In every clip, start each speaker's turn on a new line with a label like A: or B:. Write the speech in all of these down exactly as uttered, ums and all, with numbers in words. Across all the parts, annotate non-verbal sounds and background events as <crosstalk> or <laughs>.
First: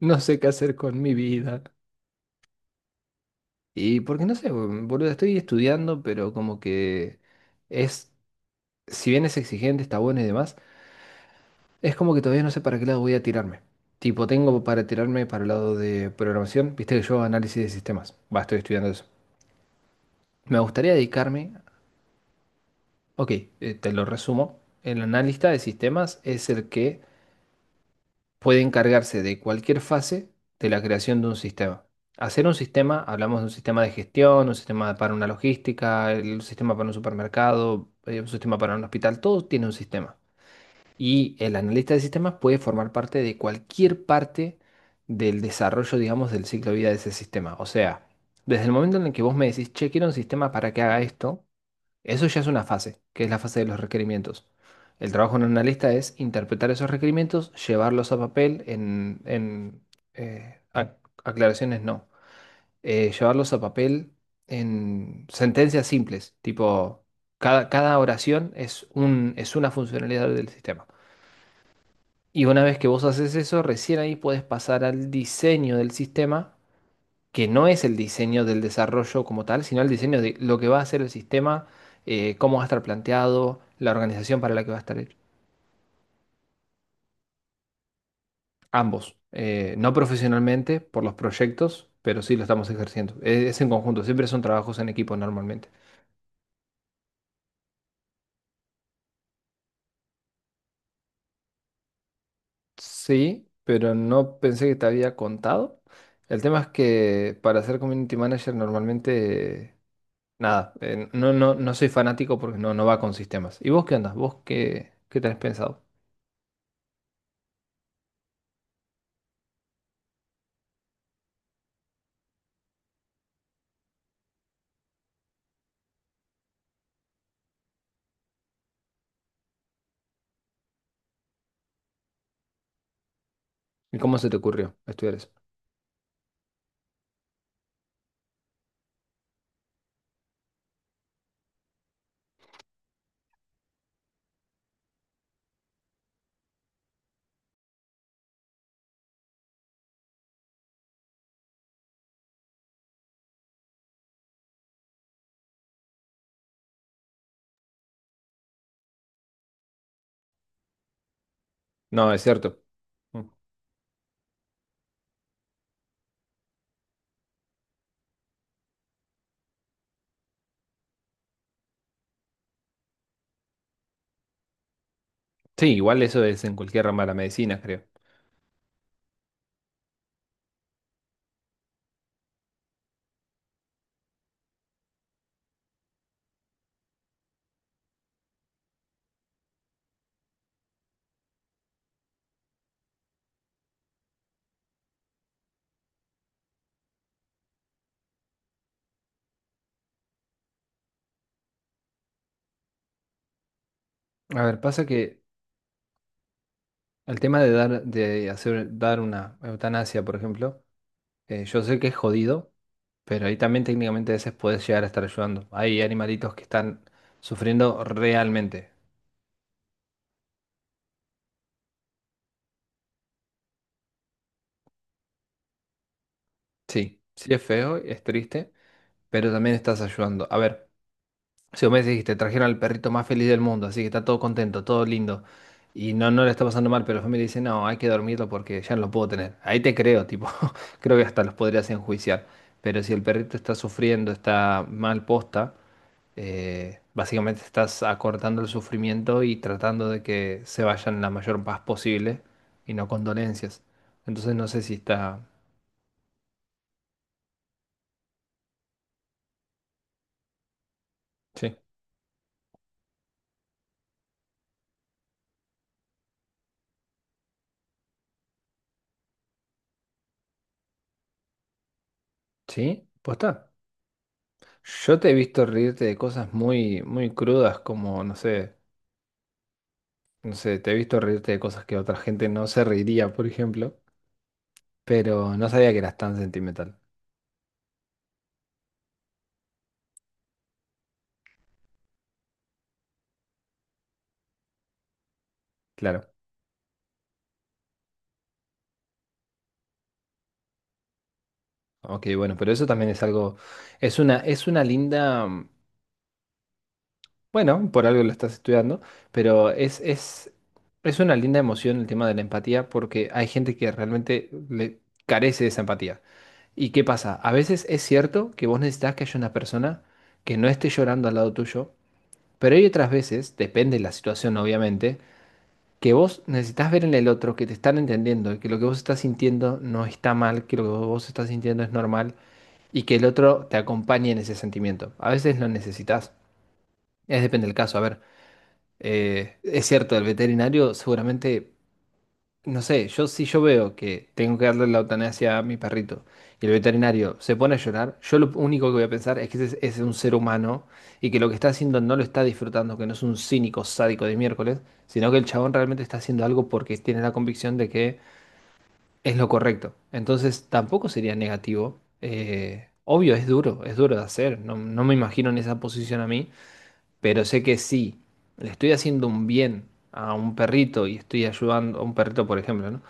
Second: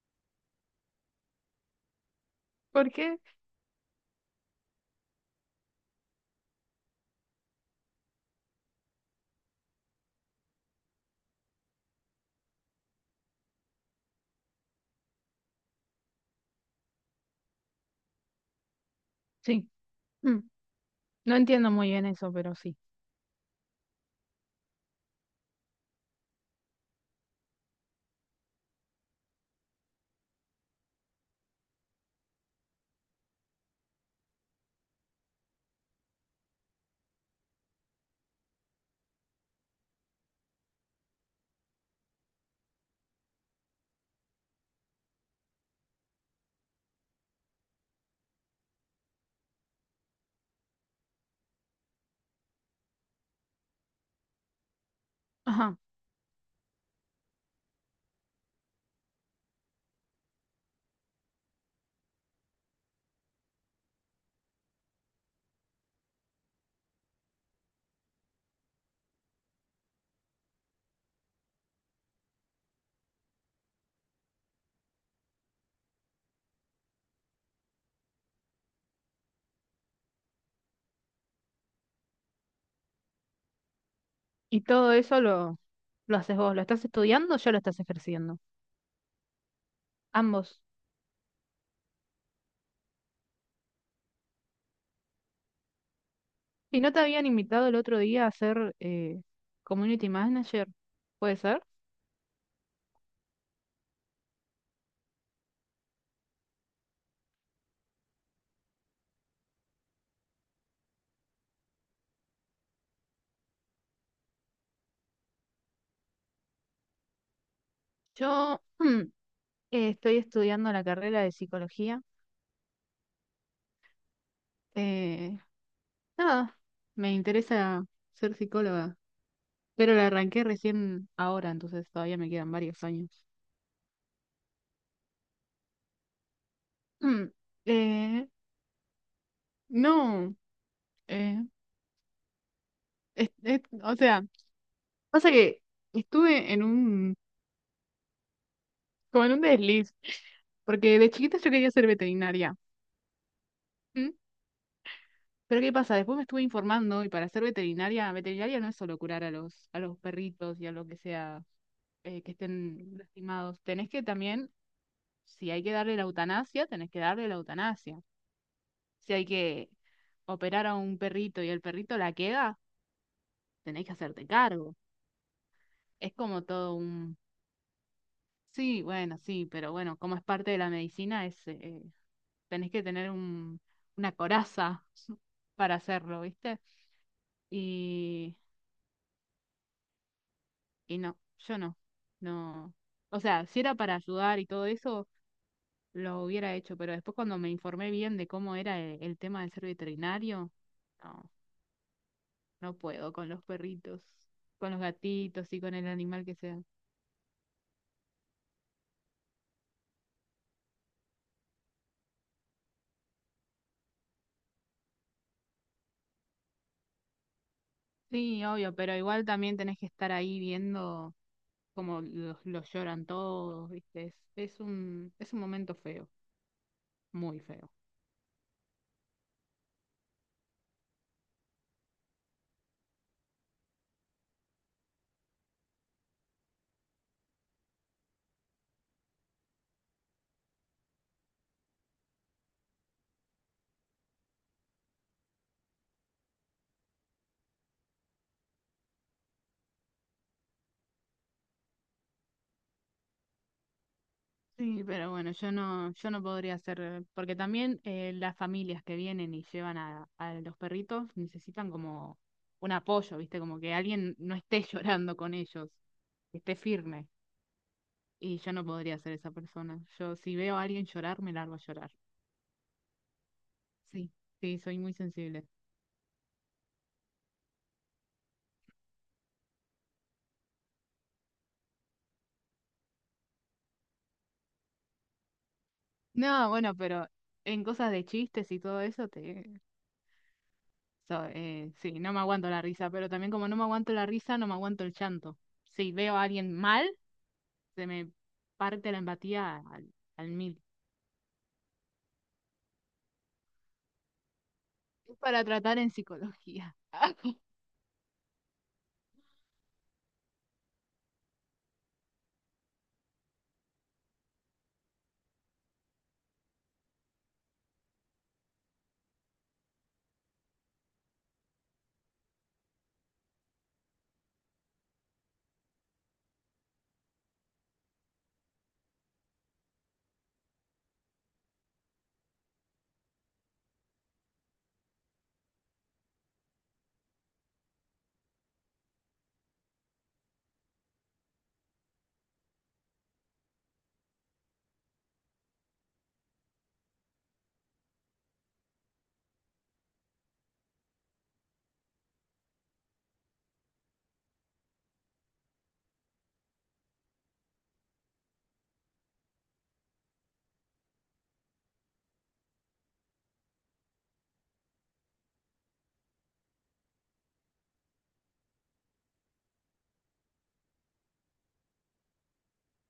A: No sé qué hacer con mi vida.
B: Porque,
A: Y porque no sé, bo- boludo, estoy estudiando, pero como que es, si bien es exigente, está bueno y demás, es como que todavía no sé para qué lado voy a tirarme. Tipo, tengo para tirarme para el lado de programación, viste que yo hago análisis de sistemas, va, estoy estudiando eso.
B: sí, mm,
A: Me gustaría
B: no
A: dedicarme.
B: entiendo muy bien eso, pero sí.
A: Ok, eh, te lo resumo, el analista de sistemas es el que puede encargarse de cualquier fase de la creación de un sistema. Hacer un sistema, hablamos de un sistema de gestión, un sistema para una logística, el un sistema para un supermercado, eh, un sistema para un hospital, todo tiene un sistema. Y el analista de sistemas puede formar parte de cualquier parte del desarrollo, digamos, del ciclo de vida de ese sistema. O sea, desde el momento en el que vos me decís, che, quiero un sistema para que haga esto, eso ya es una fase, que es la fase de los requerimientos. El trabajo de un
B: Ajá.
A: analista es interpretar esos requerimientos, llevarlos a papel en, en, eh, ac- aclaraciones no, eh, llevarlos a papel en sentencias simples, tipo cada, cada oración es un, es una funcionalidad del sistema. Y una vez que vos haces eso, recién ahí puedes pasar al diseño del sistema, que no es el diseño del desarrollo como tal, sino el diseño de lo que va a ser el sistema, eh, cómo va a estar planteado, la organización para
B: Y
A: la que va a
B: todo
A: estar hecho.
B: eso lo, lo haces vos, lo estás estudiando o ya lo estás ejerciendo.
A: Ambos, eh, no
B: Ambos.
A: profesionalmente por los proyectos, pero sí lo estamos ejerciendo. Es, es en conjunto, siempre son trabajos en equipo normalmente.
B: ¿Y no te habían invitado el otro día a ser eh, community manager? ¿Puede ser?
A: Sí, pero no pensé que te había contado. El tema es que para ser community manager normalmente, eh, nada, eh, no, no, no soy fanático porque no, no va con sistemas. ¿Y vos qué andas? ¿Vos qué, qué tenés pensado?
B: Yo mm, eh, estoy estudiando la carrera de psicología. Eh, nada, me interesa ser psicóloga, pero la arranqué recién ahora, entonces todavía me quedan varios años.
A: ¿Y cómo se te ocurrió estudiar eso?
B: Mm, eh, no, eh, es- es- o sea... Pasa que estuve en un, como en un desliz, porque de chiquita yo quería ser veterinaria. ¿Mm? Pero ¿qué pasa? Después me estuve informando y para ser veterinaria, veterinaria no es solo curar a los, a los perritos y a lo que sea
A: No,
B: eh,
A: es
B: que
A: cierto.
B: estén
A: Mm.
B: lastimados. Tenés que también, si hay que darle la eutanasia, tenés que darle la eutanasia. Si hay que operar a un perrito y el perrito la queda, tenés que hacerte cargo.
A: Sí, igual
B: Es
A: eso es
B: como
A: en
B: todo
A: cualquier rama de la
B: un...
A: medicina, creo.
B: Sí, bueno, sí, pero bueno, como es parte de la medicina, es, eh, tenés que tener un, una coraza <laughs> para hacerlo, ¿viste? Y, y no, yo no, no. O sea, si era para ayudar y todo eso, lo hubiera hecho, pero después cuando me informé bien de cómo era el, el tema de ser veterinario, no, no puedo con los perritos,
A: A ver,
B: con los
A: pasa que
B: gatitos y con el animal que sea.
A: el tema de dar, de hacer, dar una eutanasia, por ejemplo, eh, yo sé que es jodido, pero ahí también técnicamente a veces puedes llegar a estar ayudando. Hay animalitos que están sufriendo
B: Sí,
A: realmente.
B: obvio, pero igual también tenés que estar ahí viendo cómo los, los lloran todos, ¿viste? Es, es un, es un momento feo,
A: Sí, sí
B: muy
A: es
B: feo.
A: feo, es triste, pero también estás ayudando. A ver. Si vos me dijiste trajeron al perrito más feliz del mundo, así que está todo contento, todo lindo, y no, no le está pasando mal, pero la familia dice, no, hay que dormirlo porque ya no lo puedo tener. Ahí te creo, tipo, <laughs> creo que hasta los podrías enjuiciar. Pero si el perrito está sufriendo, está mal posta, eh, básicamente estás acortando el sufrimiento y tratando de que se vayan la mayor paz posible y no con dolencias. Entonces no sé si
B: Sí, pero
A: está...
B: bueno, yo no, yo no podría hacer, porque también eh, las familias que vienen y llevan a, a los perritos
A: Sí.
B: necesitan como un apoyo, ¿viste? Como que alguien no esté <laughs> llorando con ellos, que esté firme. Y yo no podría ser esa persona. Yo si veo a alguien llorar, me largo a llorar.
A: ¿Sí? ¿Posta?
B: Sí, sí, soy muy
A: Yo te he visto
B: sensible.
A: reírte de cosas muy, muy crudas como, no sé. No sé, te he visto reírte de cosas que otra gente no se reiría, por ejemplo, pero no sabía que eras tan
B: No, bueno,
A: sentimental.
B: pero en cosas de chistes y todo eso, te... so- eh, sí, no me aguanto la risa, pero también como no me aguanto la risa, no me aguanto el llanto. Si
A: Claro.
B: veo a alguien mal, se me parte la empatía al, al mil.
A: Ok, bueno, pero eso también es algo, es una, es una
B: Es
A: linda,
B: para
A: mm,
B: tratar en psicología.
A: bueno, por algo lo estás estudiando, pero es, es, es una linda emoción el tema de la empatía porque hay gente que realmente le carece de esa empatía. ¿Y qué pasa? A veces es cierto que vos necesitas que haya una persona que no esté llorando al lado tuyo, pero hay otras veces, depende de la situación, obviamente, que vos necesitas ver en el otro que te están entendiendo y que lo que vos estás sintiendo no está mal, que lo que vos estás sintiendo es normal y que el otro te acompañe en ese sentimiento. A veces lo necesitas. Es depende del caso. A ver, eh, es cierto, el veterinario seguramente no sé, yo si yo veo que tengo que darle la eutanasia a mi perrito y el veterinario se pone a llorar, yo lo único que voy a pensar es que ese es un ser humano y que lo que está haciendo no lo está disfrutando, que no es un cínico sádico de miércoles, sino que el chabón realmente está haciendo algo porque tiene la convicción de que es lo correcto. Entonces tampoco sería negativo. Eh, obvio, es duro, es duro de hacer. No, no me imagino en esa posición a mí, pero sé que sí, le estoy haciendo un bien a un perrito y estoy ayudando, a un perrito por ejemplo, ¿no?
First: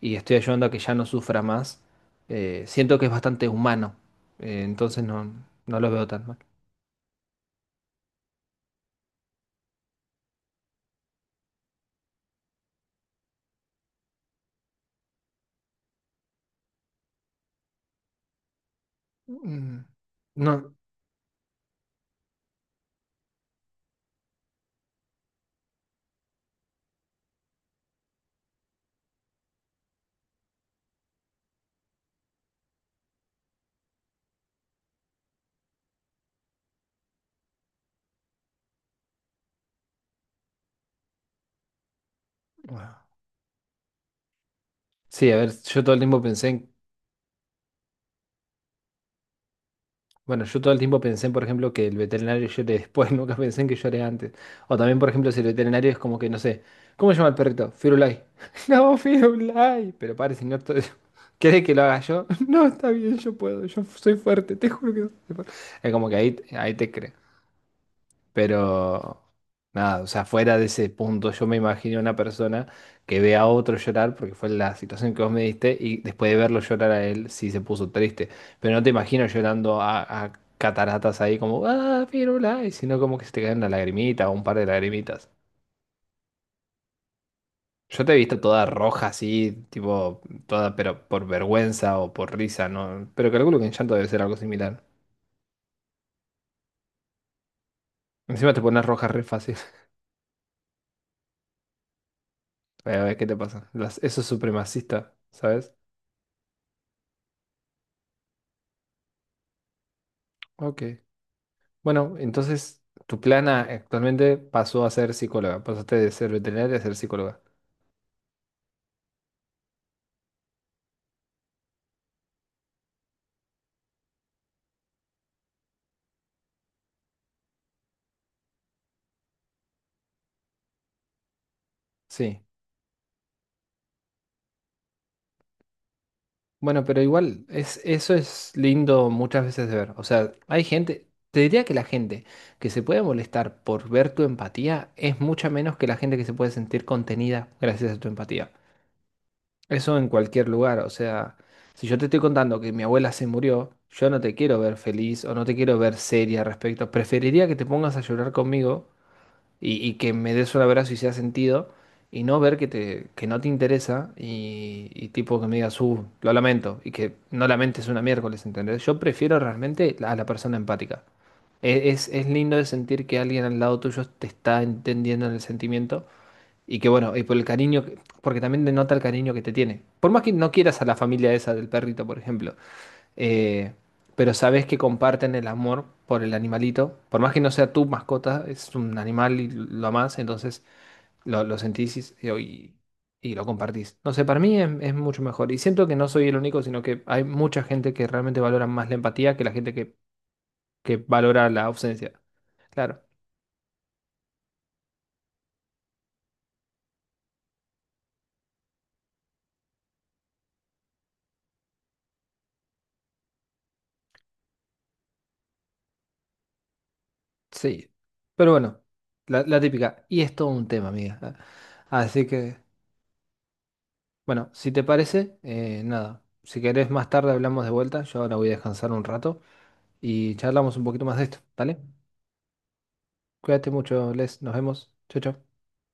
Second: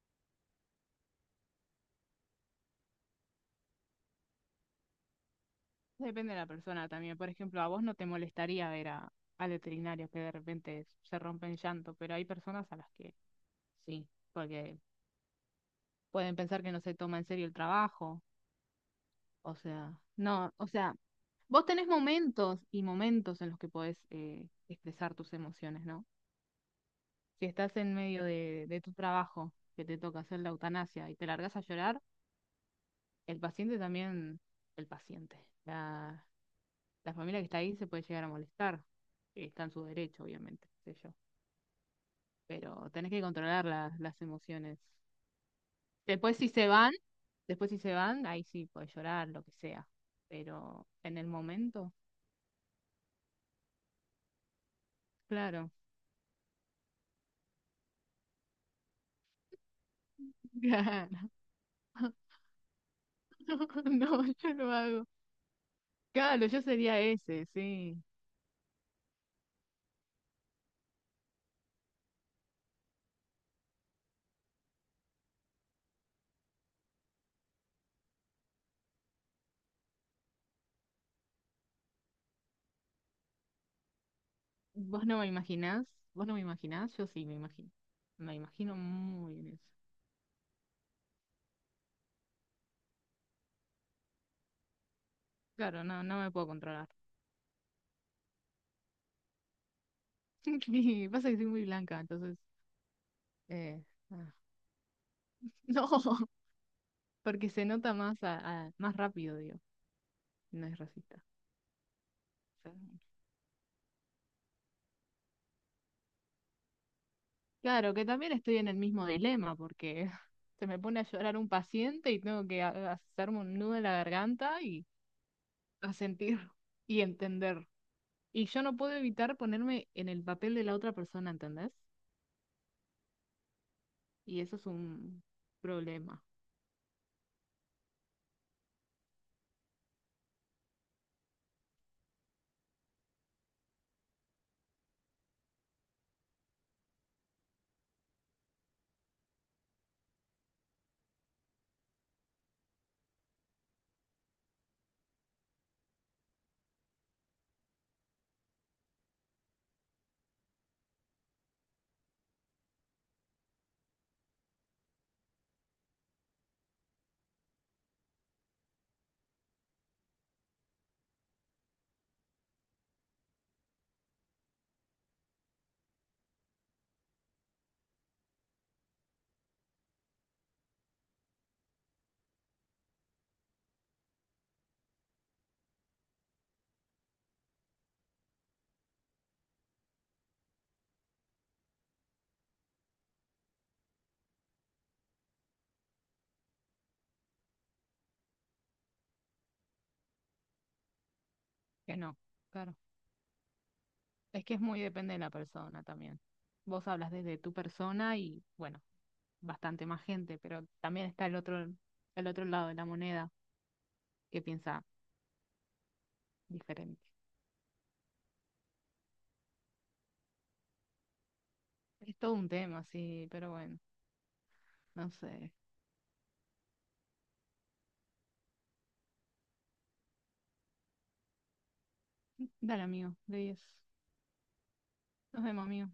A: Y estoy ayudando a que ya no sufra más. eh, siento que es bastante humano. eh, entonces no, no lo
B: <laughs>
A: veo tan
B: Depende
A: mal.
B: de la persona también. Por ejemplo, a vos no te molestaría ver a, al veterinario que de repente se rompe en llanto, pero hay personas a las que sí, porque pueden pensar que no se toma en serio el trabajo. O
A: Mm.
B: sea, no, o
A: No,
B: sea, vos tenés momentos y momentos en los que podés eh, expresar tus emociones, ¿no? Si estás en medio de, de tu trabajo, que te toca hacer la eutanasia y te largas a llorar, el paciente también, el paciente, la, la familia que está ahí se puede llegar a molestar, que está en su derecho, obviamente, qué sé yo. Pero
A: bueno,
B: tenés que controlar las, las emociones.
A: sí, a ver, yo todo el tiempo
B: Después
A: pensé
B: si se
A: en...
B: van, después si se van, ahí sí puedes llorar, lo que sea.
A: Bueno, yo todo el
B: Pero
A: tiempo
B: en el
A: pensé, por ejemplo, que
B: momento,
A: el veterinario llore después, <laughs> nunca pensé en que llore antes. O también, por ejemplo, si el
B: claro,
A: veterinario es como que, no sé, ¿cómo se llama el perrito? Firulai. <laughs> No, Firulai. Pero padre, si no,
B: <laughs>
A: to-
B: claro.
A: <laughs> ¿querés que lo haga yo? <laughs> No, está bien, yo puedo, yo
B: <laughs>
A: soy
B: No, yo
A: fuerte, te
B: no
A: juro que
B: hago.
A: soy fuerte. Es como que ahí,
B: Claro, yo
A: ahí te
B: sería
A: creo.
B: ese, sí.
A: Pero nada, o sea, fuera de ese punto, yo me imagino una persona que ve a otro llorar, porque fue la situación que vos me diste, y después de verlo llorar a él, sí se puso triste. Pero no te imagino llorando a, a cataratas ahí como, ah, pirula, y sino como que se te cae una lagrimita o un par de
B: ¿Vos no me
A: lagrimitas.
B: imaginás? ¿Vos no me imaginás? Yo sí me imagino.
A: Yo te he
B: Me
A: visto toda
B: imagino
A: roja
B: muy bien
A: así,
B: eso.
A: tipo, toda, pero por vergüenza o por risa, ¿no? Pero calculo que en llanto debe ser algo similar.
B: Claro, no, no me puedo controlar.
A: Encima te pones roja re fácil. <laughs>
B: <laughs> Pasa que soy muy blanca, entonces.
A: A ver, ¿qué te pasa?
B: eh,
A: Las- eso es
B: ah,
A: supremacista,
B: <laughs>
A: ¿sabes?
B: no, porque se nota más, a- a- más rápido, digo. No es
A: Ok.
B: racista.
A: Bueno,
B: O sea,
A: entonces tu plana actualmente pasó a ser psicóloga, pasaste de ser veterinaria a ser psicóloga.
B: claro, que también estoy en el mismo dilema, porque <laughs> se me pone a llorar un paciente y tengo que a- hacerme un nudo en la garganta y asentir <laughs> y entender. Y yo no puedo evitar ponerme en el papel de la otra persona, ¿entendés?
A: Sí.
B: Y eso es un problema.
A: Bueno, pero igual es, eso es lindo muchas veces de ver. O sea, hay gente, te diría que la gente que se puede molestar por ver tu empatía es mucha menos que la gente que se puede sentir contenida gracias a tu empatía. Eso en cualquier lugar. O sea, si yo te estoy contando que mi abuela se murió, yo no te quiero ver feliz o no te quiero ver seria al respecto. Preferiría que te pongas a llorar conmigo y, y que me des un abrazo y sea sentido, y no ver que, te, que no te interesa y, y tipo que me digas, uh, lo lamento, y que no lamentes una miércoles, ¿entendés? Yo prefiero realmente a la persona empática. E- Es, es lindo de sentir que alguien al lado tuyo te está entendiendo en el sentimiento y que bueno, y por el cariño, que- porque también denota el cariño que te tiene. Por más que no quieras a la familia esa del perrito, por ejemplo, eh, pero sabes que comparten el amor por el animalito. Por más que no sea tu mascota, es un animal y lo amás, entonces lo, lo sentís y, y- y lo compartís. No sé, para mí es, es mucho mejor. Y siento que no soy el único, sino que hay mucha gente que realmente valora más la empatía que la gente que, que valora la
B: Que
A: ausencia.
B: no, claro.
A: Claro,
B: Es que es muy depende de la persona también. Vos hablas desde tu persona y bueno, bastante más gente, pero también está el otro, el otro lado de la moneda que piensa diferente.
A: sí. Pero bueno, la, la típica. Y es todo un tema, amiga.
B: Es
A: Así
B: todo un
A: que,
B: tema, sí, pero bueno,
A: bueno, si te
B: no
A: parece,
B: sé.
A: eh, nada. Si querés más tarde hablamos de vuelta. Yo ahora voy a descansar un rato y charlamos un poquito más de esto, ¿dale?
B: Dale, amigo, de diez.
A: Cuídate mucho, Les, nos vemos. Chau,
B: Nos
A: chau.
B: vemos, amigo.